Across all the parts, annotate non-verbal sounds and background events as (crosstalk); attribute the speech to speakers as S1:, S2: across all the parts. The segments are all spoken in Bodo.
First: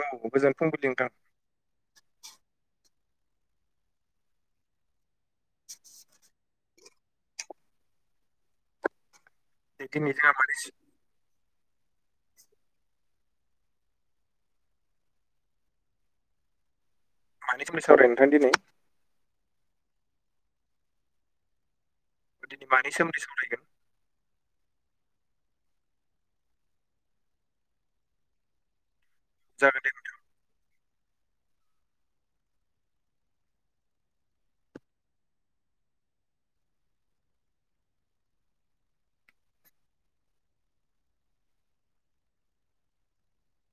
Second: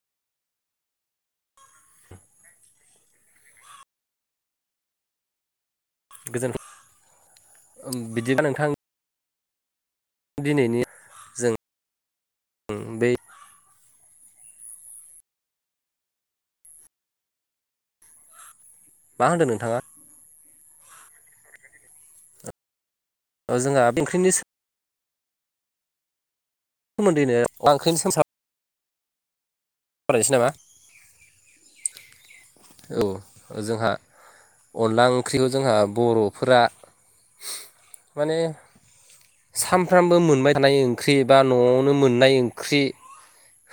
S1: औ गोजोन फुंबिलिनोथां। (unintelligible)
S2: गोजोन बिदिबा नोंथां?
S1: बेनि
S2: दिनैनि जों (inaudible) बै
S1: मानि सोमोन्दै सावरायगोन नोंथां दिनै?
S2: मा होनदों नोंथाङा?
S1: दिनै मानै सोमोन्दै साव
S2: औ जोंहा बेंख्रिनि सोमोन्दैनो (unintelligible)
S1: जागोन
S2: रायनोसै नामा? (inaudible) औ जोंहा अनला ओंख्रिखौ जोंहा बर'फोरा माने सानफ्रामबो मोनबाय थानाय ओंख्रि बबा न'आवनो मोननाय ओंख्रि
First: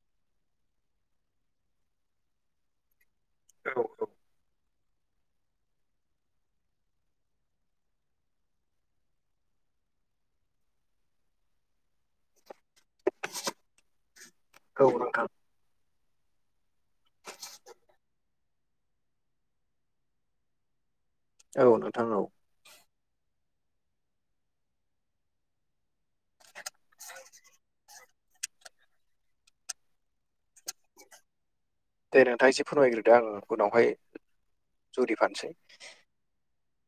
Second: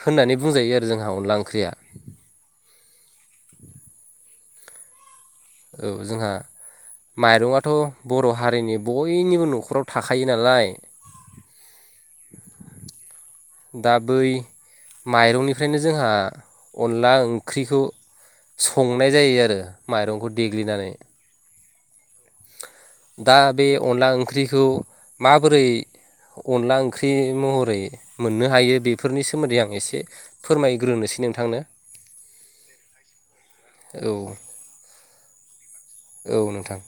S2: होननानै बुंजायो आरो जोंहा अनला ओंख्रिया
S1: औ औ
S2: औ जोंहा माइरङाथ' बर' हारिनि बयनिबो न'खराव थाखायो नालाय दा बै
S1: औ नोंथां
S2: माइरंनिफ्रायनो जोंहा अनला ओंख्रिखौ संनाय जायो आरो माइरंखौ देग्लिनानै
S1: औ नोंथां औ।
S2: दा बे अनला ओंख्रिखौ माबोरै अनला ओंख्रि महरै मोननो हायो बेफोरनि सोमोन्दै आं एसे फोरमायग्रोनोसै नोंथांनो
S1: दे नोंथां एसे फोरमायग्रोदो आङो उनावहाय
S2: औ
S1: जुरि फानोसै।
S2: औ नोंथां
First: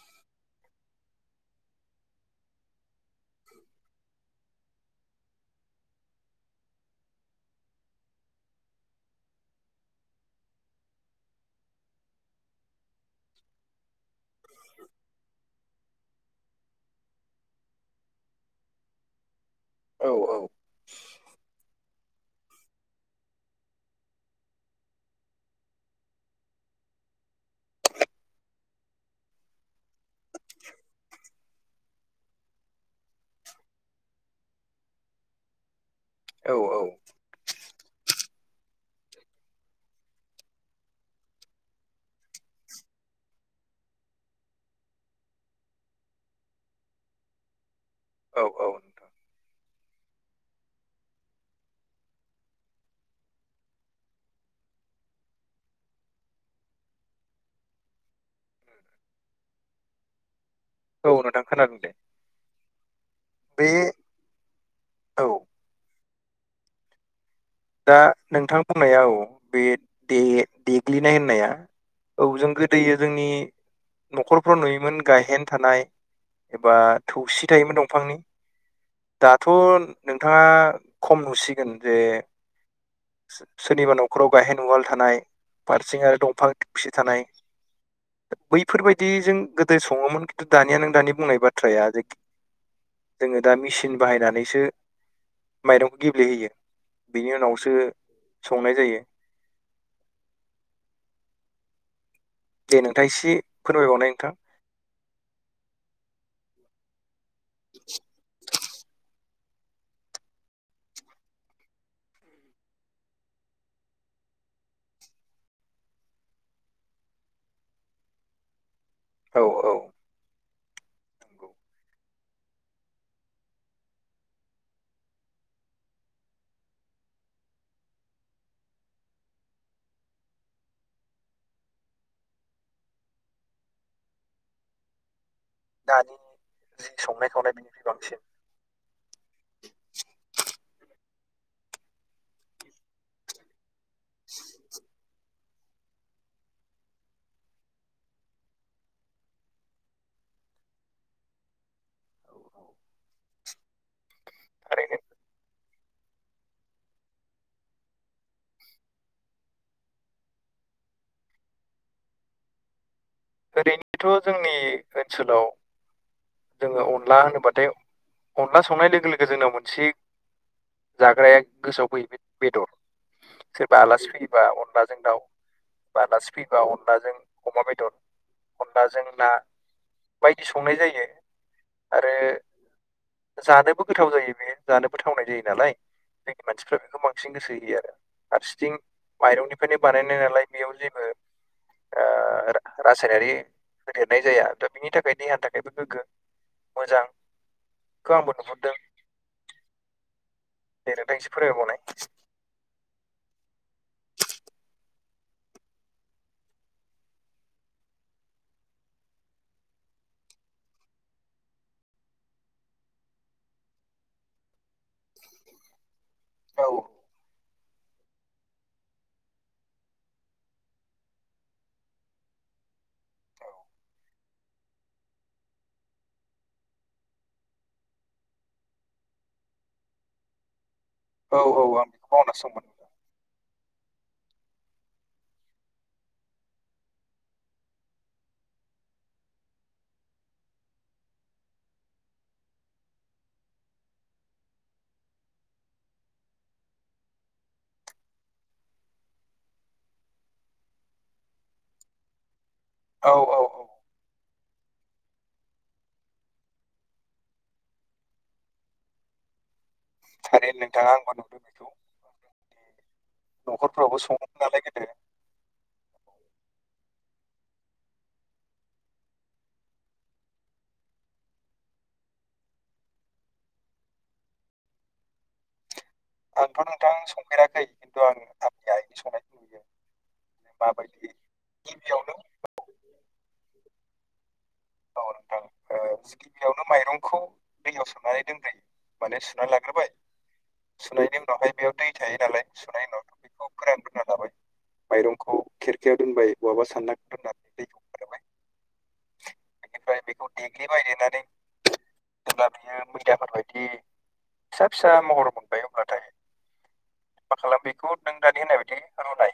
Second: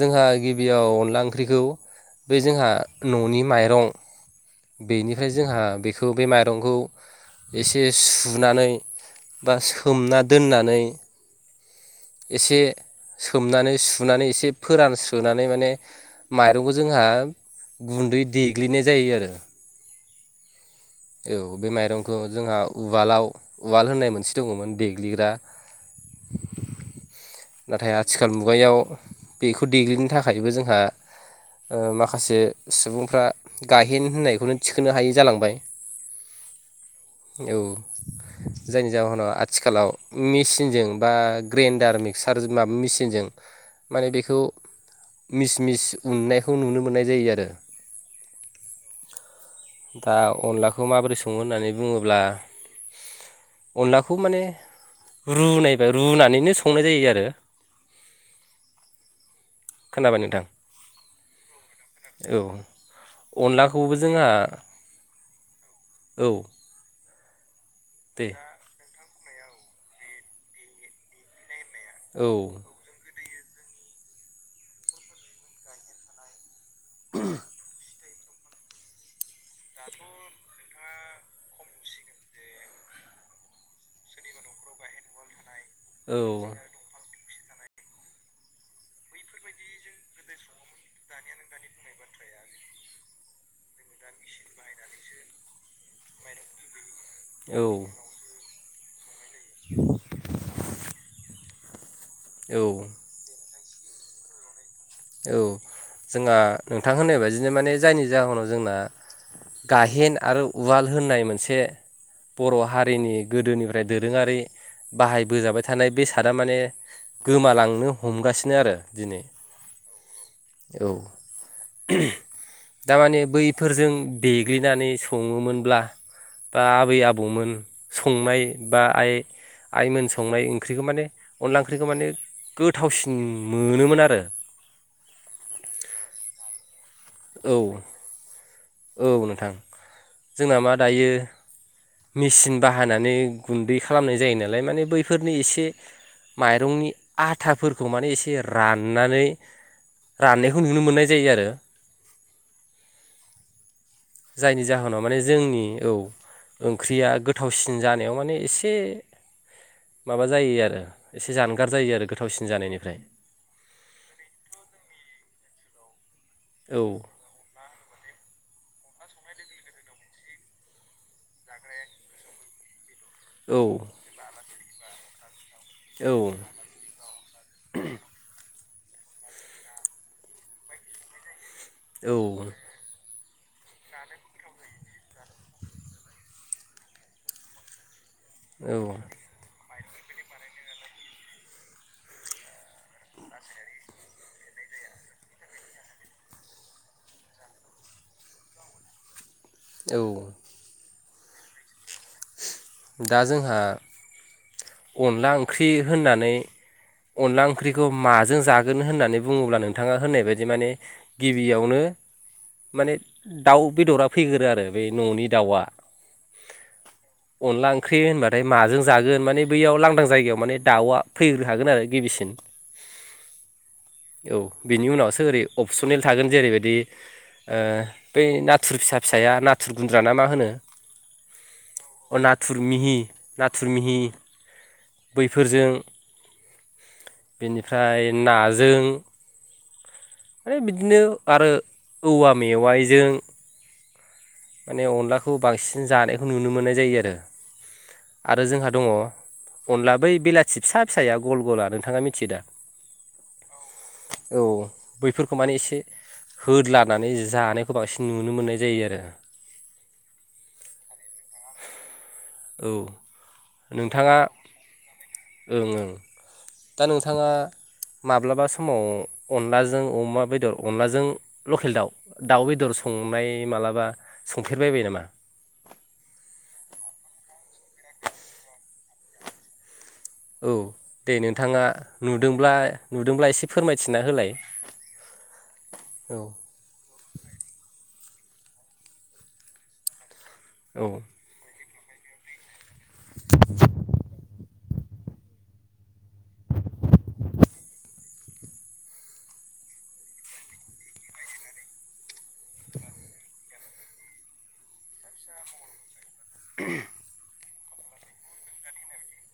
S2: जोंहा गिबियाव अनला ओंख्रिखौ बे जोंहा न'नि माइरं बेनिफ्राय जोंहा बेखौ बे माइरंखौ एसे सुनानै बा सोमना दोननानै एसे सोमनानै सुनानै एसे फोरान सुनानै माने माइरंखौ जोंहा गुन्दै देग्लिनाय जायो आरो
S1: औ औ
S2: औ बे माइरंखौ जोंहा उवालाव उवाल होननाय मोनसे दङमोन देग्लिग्रा नाथाय आथिखाल मुगायाव बेखौ देग्लिनो थाखायबो जोंहा ओ माखासे सुबुंफ्रा गायेन होननायखौनो थिखोनो हायि जालांबाय
S1: औ औ
S2: औ जायनि जाहोनाव आथिखालाव मेसिनजों बा ग्रेन्डार सार माबा मेसिनजों माने बेखौ मिस मिस उननायखौ नुनो मोननाय जायो आरो।
S1: औ औ नोंथां
S2: दा अनलाखौ माबोरै सङो होननानै बुङोब्ला अनलाखौ माने रुनायबाय रुनानैनो संनाय जायो आरो। खोनाबाय नोंथां।
S1: औ नोंथां खोनादों दे
S2: औ
S1: बे
S2: अनलाखौबो जोंहा
S1: औ
S2: औ
S1: दा
S2: दे
S1: नोंथां बुंनाया औ बे दे देग्लिनाय होननाया औ जों गोदो जोंनि न'खरफ्राव नुयोमोन गायहेन थानाय एबा थौसि थायोमोन दंफांनि दाथ' नोंथाङा खम नुसिगोन जे सोरनिबा न'खराव गाहेन उवाल थानाय हारसिं
S2: औ
S1: आरो दंफां खसि थानाय बैफोरबायदि जों गोदो सङोमोन खिन्थु दानिया नों दानि बुंनाय बाथ्राया जे जोङो दा मेसिन बाहायनानैसो माइरंखौ गेब्लेहोयो बेनि
S2: औ
S1: उनावसो संनाय जायो।
S2: औ
S1: दे नोंथाङा एसे फोरमायबावनाय नोंथां।
S2: औ जोंहा नोंथां होननाय बाददिनो माने जायनि जाहोनाव जोंना गाहेन आरो उवाल होननाय मोनसे बर' हारिनि गोदोनिफ्राय दोरोङारि बाहायबोजाबाय थानाय बे सादा माने गोमालांनो हमगासिनो आरो दिनै
S1: औ औ
S2: औ
S1: नंगौ
S2: दारमाने बैफोरजों देग्लिनानै सङोमोनब्ला बा आबै आबौमोन संनाय बा आइ आइमोन संनाय ओंख्रिखौ माने अनला ओंख्रिखौ माने गोथावसिन मोनोमोन आरो।
S1: दानि जि संनाय खावनाय
S2: औ
S1: बेनिख्रुइ बांसिन
S2: औ नोंथां जोंना मा दायो मेसिन बाहानानै गुन्दै खालामनाय जायो नालाय माने बैफोर एसे माइरंनि आथाफोरखौ माने एसे राननानै राननायखौ नुनो मोननाय जायो आरो।
S1: औ औ
S2: जायनि
S1: ओरैनो
S2: जाहोनाव माने जोंनि औ ओंख्रिया गोथावसिन जानायाव माने एसे माबा जायो आरो एसे जानगार जायो आरो गोथावसिन जानायनिफ्राय
S1: ओरैनोथ' जोंनि ओनसोलाव
S2: औ
S1: जोङो अनला होनोब्लाथाय अनला संनाय लोगो लोगो जोंनाव मोनसे जाग्राया गोसोआव फैयो बे बेदर
S2: औ
S1: सोरबा आलासि फैयोबा अनलाजों दाउ बा
S2: औ
S1: आलासि फैयोबा अनलाजों अमा बेदर अनलाजों ना बायदि संनाय जायो
S2: औ
S1: आरो जानोबो गोथाव जायो बे जानोबोथावनाय जायो नालाय जोंनि मानसिफ्रा बेखौ बांसिन गोसो होयो आरो। फारसिथिं
S2: औ
S1: माइरंनिफ्रायनो बानायनाय नालाय बेयाव जेबो ओ रासायनारि होदेरनाय जाया दा बिनि थाखाय देहानि थाखायबो गोग्गो मोजां खौ आंबो नुहुरदों।।
S2: औ
S1: दे नोंथां एसे फोरमायबावनाय।
S2: दा जोंहा अनला ओंख्रि होननानै अनला ओंख्रिखौ माजों जागोन होननानै बुङोब्ला नोंथाङा होननाय बायदि माने गिबियावनो माने दाउ बेदरा फैग्रो आरो बे न'नि दाउआ
S1: औ
S2: अनला ओंख्रि होनबाथाय माजों जागोन माने बैयाव लांदां जायगायाव माने दाउआ फैग्रो खागोन आरो गिबिसिन
S1: औ
S2: औ बिनि उनावसो ओरै अपसनेल थागोन जेरैबायदि ओ बै नाथुर फिसा फिसाया नाथुर गुन्द्रा ना मा होनो
S1: औ औ ओं
S2: नाथुरमिहि नाथुरमिहि बैफोरजों बेनिफ्राय नाजों आरो बिदिनो आरो औवा मेवाइजों माने अनलाखौ बांसिन जानायखौ नुनो मोननाय जायो आरो आरो जोंहा दङ अनला बै बेलाथि फिसा फिसाया गल गला नोंथाङा मिथियो दा।
S1: औ औ
S2: औ बैफोरखौ माने एसे होद लानानै जानायखौ बांसिन नुनो मोननाय जायो आरो
S1: थारै नोंथाङा आंबो नुदों बेखौ
S2: औ
S1: न'खरफोरावबो
S2: नोंथाङा
S1: सङोमोन नालाय गोदो।
S2: ओं ओं दा नोंथांङा माब्लाबा समाव अनलाजों अमा बेदर अनलाजों लकेल दाउ दाउ बेदर संनाय मालाबा संफेरबायबाय नामा?
S1: आंथ' नोंथां संफेराखै खिन्थु आं आंनि आइनि संनायखौ नुयो।
S2: औ
S1: माबायदि
S2: दे नोंथांङा
S1: गिबियावनो
S2: नुदोंब्ला नुदोंब्ला एसे फोरमायथिना होलाय।
S1: औ नोंथां ओ
S2: औ
S1: गिबियावनो माइरं खौ दैयाव सोमनानै दोनदो माने सुनानै लाग्रोबाय
S2: औ
S1: सुनायनि उनावहाय बेयाव दै थायो नालाय सुनायनि उनावथ' बेखौ फोरानग्रोना लाबाय माइरंखौ खेरखायाव दोनबाय बहाबा सान्दां दोननानै दैखौ गहोबाय। ओमफ्राय बेखौ देग्लिबाय देनानै जेब्ला बियो मैदाफोरबायदि फिसा फिसा महर मोनबाय होनब्लाथाय
S2: (unintelligible)
S1: मा खालामो बेखौ नों दानि होननाय बायदि रुनाय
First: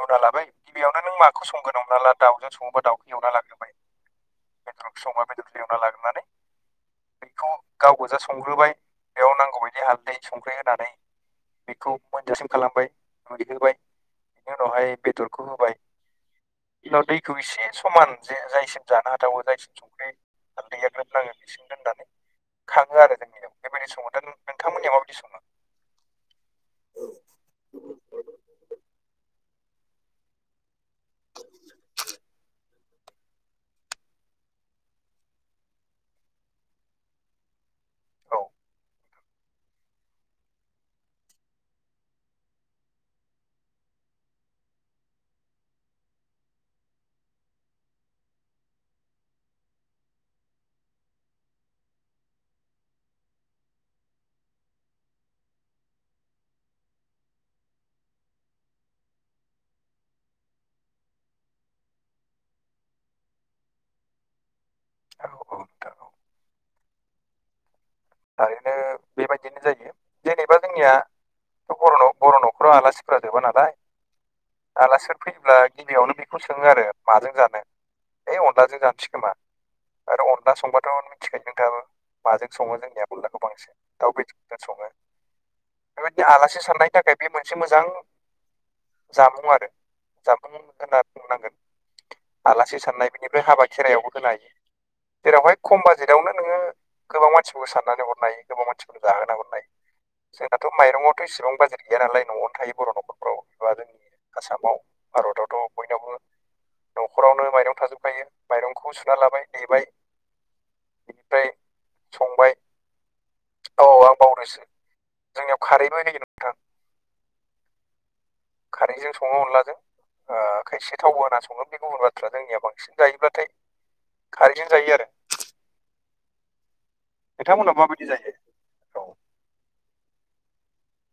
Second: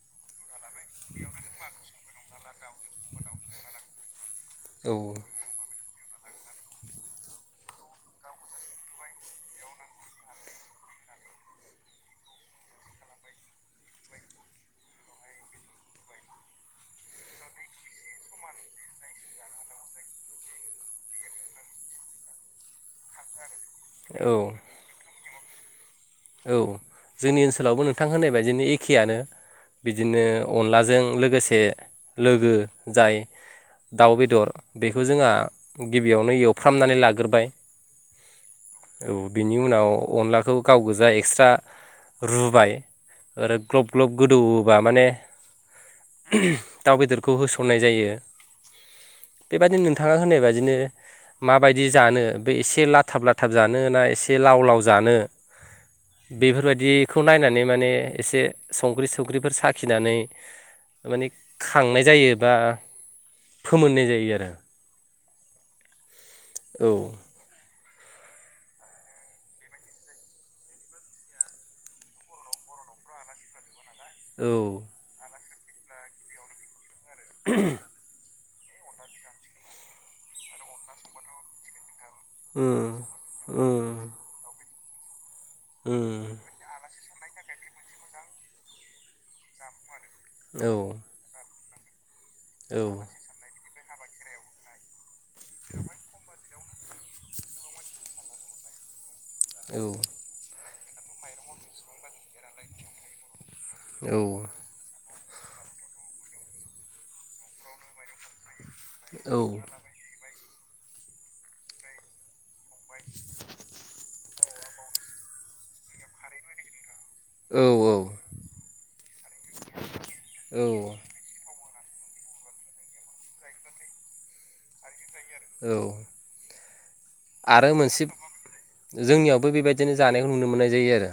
S1: रुना लाबाय गिबियावनो नों माखौं संगोन हमना ला दाउजों संङोबा दाउखौ एवना लाग्रोबाय। दुब
S2: औ
S1: संबा बेदरखौ एवना लाग्रोनानै बेखौ गाव गोजा संग्रोबाय बेयाव नांगौबायदि हालदै संख्रि होनानै बेखौ मोनजासिम खालामबाय रुइहोबाय। बिनि उनावहाय बेदरखौ होबाय बिनाव दैखौ एसे समान जे जायैसिम जानो हाथावो जायसिम संख्रि हालदैया ग्रोबनांङो बेसिम दोननानै खांङो आरो जोंनियाव। बेबायदि संङो दा
S2: औ
S1: नोंथांमोननिया माबायदि सङो?
S2: औ जोंनि ओनसोलावबो नोंथां होननाय बायदिनो एखेआनो बिदिनो अनलाजों लोगोसे लोगो जाय दाउ बेदर बेखौ जोंहा गिबियावनो एवफ्रामनानै लाग्रोबाय।
S1: औ
S2: औ बिनि उनाव अनलाखौ गाव गो जा एकस्रा रुबाय आरो ग्लब ग्लब गोदौओबा माने उमह दाउ बेदरखौ होसननाय जायो। बेबायदिनो नोंथांङा होननाय बायदिनो माबायदि जानो बे एसे लाथाब लाथाब जानो ना एसे लाव लाव जानो बेफोरबायदिखौ नायनानै माने एसे संख्रि संख्रिफोर साखिनानै माने खांनाय जायो बा फोमोननाय जायो आरो।
S1: औ औ नोंथां औ
S2: औ
S1: थारैनो बेबायदिनो जायो। जेनेबा जोंनिया बर बर' न'खराव आलासिफोरा जोबा नालाय।
S2: औ
S1: दा सोर फैयोब्ला गिबियावनो बेखौ सोङो आरो माजों जानो? ओय अनलाजों जानोसै खोमा आरो अनला संबाथ' मिथिखायो नोंथांआबो? माजों
S2: औ
S1: सङो
S2: उम
S1: जोंनिया अनलाखौ बांसिन
S2: उम
S1: दाउ बेदरजों सङो‌। बेबायदि
S2: उम
S1: आलासि साननायनि थाखाय बे मोनसे मोजां जामुं आरो। जामुं
S2: औ
S1: होनना बुंनांगोन
S2: औ
S1: आलासि साननाय बेनिफ्राय हाबा खेराइयावबो होनाय जेरावहाय खम बाजेटावनो नोङो गोबां मानसिफोरखौ साननानै हरनाय हायो गोबां मानसिफोरखौ जाहोना हरनो हायो।
S2: औ
S1: जोंनाथ' माइरंआवथ' इसेबां बाजेट गैया नालाय न'आवनो थायो बर' न'खरफ्राव एबा जोंनि आसामाव भारतआवथ' बयनावबो न'खरावनो माइरं थाजोबखायो माइरंखौ सुना लाबाय
S2: औ
S1: देबाय बेनिफ्राय संबाय औ आं बावदोंसो जोंनियाव खारैबो होयो नोंथां।
S2: औ औ
S1: खारैजों संङो अनलाजों ओ
S2: औ
S1: खायसे थावबो होना् संङो थिग गुबुन' थ्रा जोंनिया बांसिन जायोब्लाथाय खारैजों जायो आरो।
S2: औ आरो
S1: नोंथांमोननाव
S2: मोनसे
S1: माबायदि जायो औ
S2: जोंनियावबो बेबायदिनो जानायखौ नुनो मोननाय जायो आरो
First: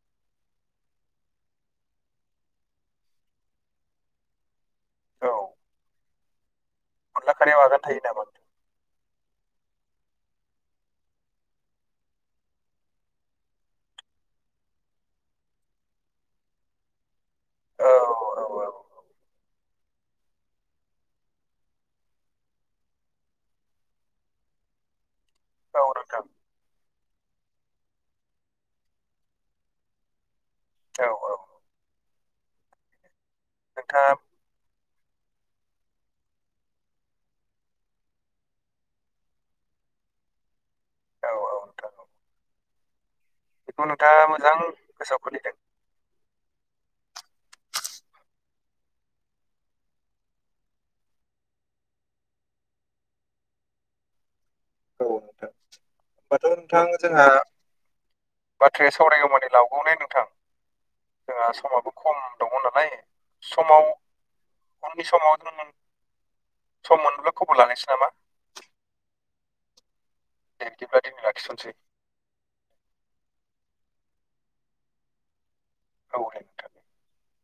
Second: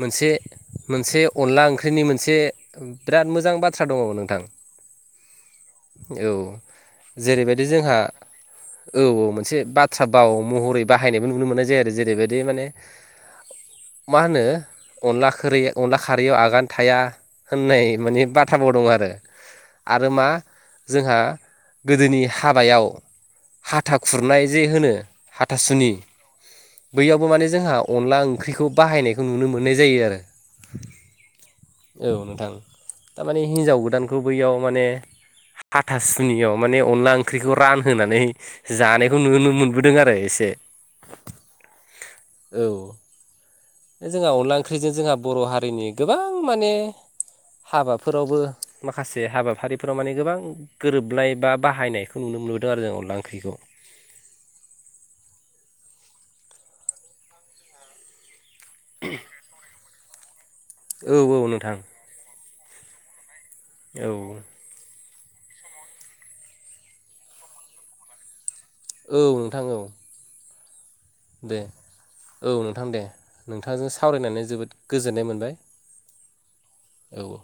S2: मोनसे मोनसे अनला ओंख्रिनि मोनसे बिराद मोजां बाथ्रा दङ नोंथां
S1: औ
S2: औ
S1: अनला खारैयाव
S2: जेरैबायदि
S1: आगान
S2: जोंहा
S1: थायो नामा
S2: औ औ मोनसे बाथ्रा बाव महरै बाहायनायबो नुनो मोननाय जायो आरो जेरैबायदि माने मा होनो अनला खोरै अनला खारैयाव आगान थाया
S1: औ
S2: होननाय माने
S1: औ
S2: बाथ्राबो दं आरो आरो मा जोंहा गोदोनि हाबायाव हाथा खुरनाय जे होनो
S1: औ
S2: हाथासुनि
S1: नोंथां
S2: बैयावबो माने जोंहा अनला ओंख्रिखौ बाहायनायखौ नुनो मोननाय जायो आरो
S1: औ औ
S2: औ नोंथां थारमाने हिन्जाव
S1: नोंथाङा
S2: गोदानखौ बैयाव माने हाथासुनियाव माने अनला ओंख्रिखौ रानहोनानै जानायखौ नुनो मोनबोदों आरो एसे
S1: औ औ नोंथां
S2: औ
S1: बेखौ
S2: बे
S1: नोंथाङा
S2: जोंहा अनला
S1: मोजां
S2: ओंख्रिजों जोंहा
S1: गोसोआव
S2: बर'
S1: खोलैदों
S2: हारिनि गोबां माने हाबाफोरावबो माखासे हाबाफारिफोराव माने गोबां गोरोबलाय बा बाहायनायखौ नुनो मोनबोदों आरो जों अनला ओंख्रिखौ
S1: औ नोंथां होमबाथ' नोंथां जोंहा बाथ्राया सावरायगौमानि लाावबावनाय नोंथां
S2: औ औ
S1: जोंहा
S2: नोंथां
S1: समाबो खम दङ नालाय समाव
S2: औ
S1: उननि समाव नों सम मोनोब्ला खबर लानोसै नामा
S2: औ नोंथां औ
S1: दे बिदिब्ला दिनै
S2: दे
S1: लाखिथनोसै
S2: औ नोंथां दे नोंथांजों सावरायनानै जोबोद गोजोननाय मोनबाय
S1: औ दे नोंथां
S2: औ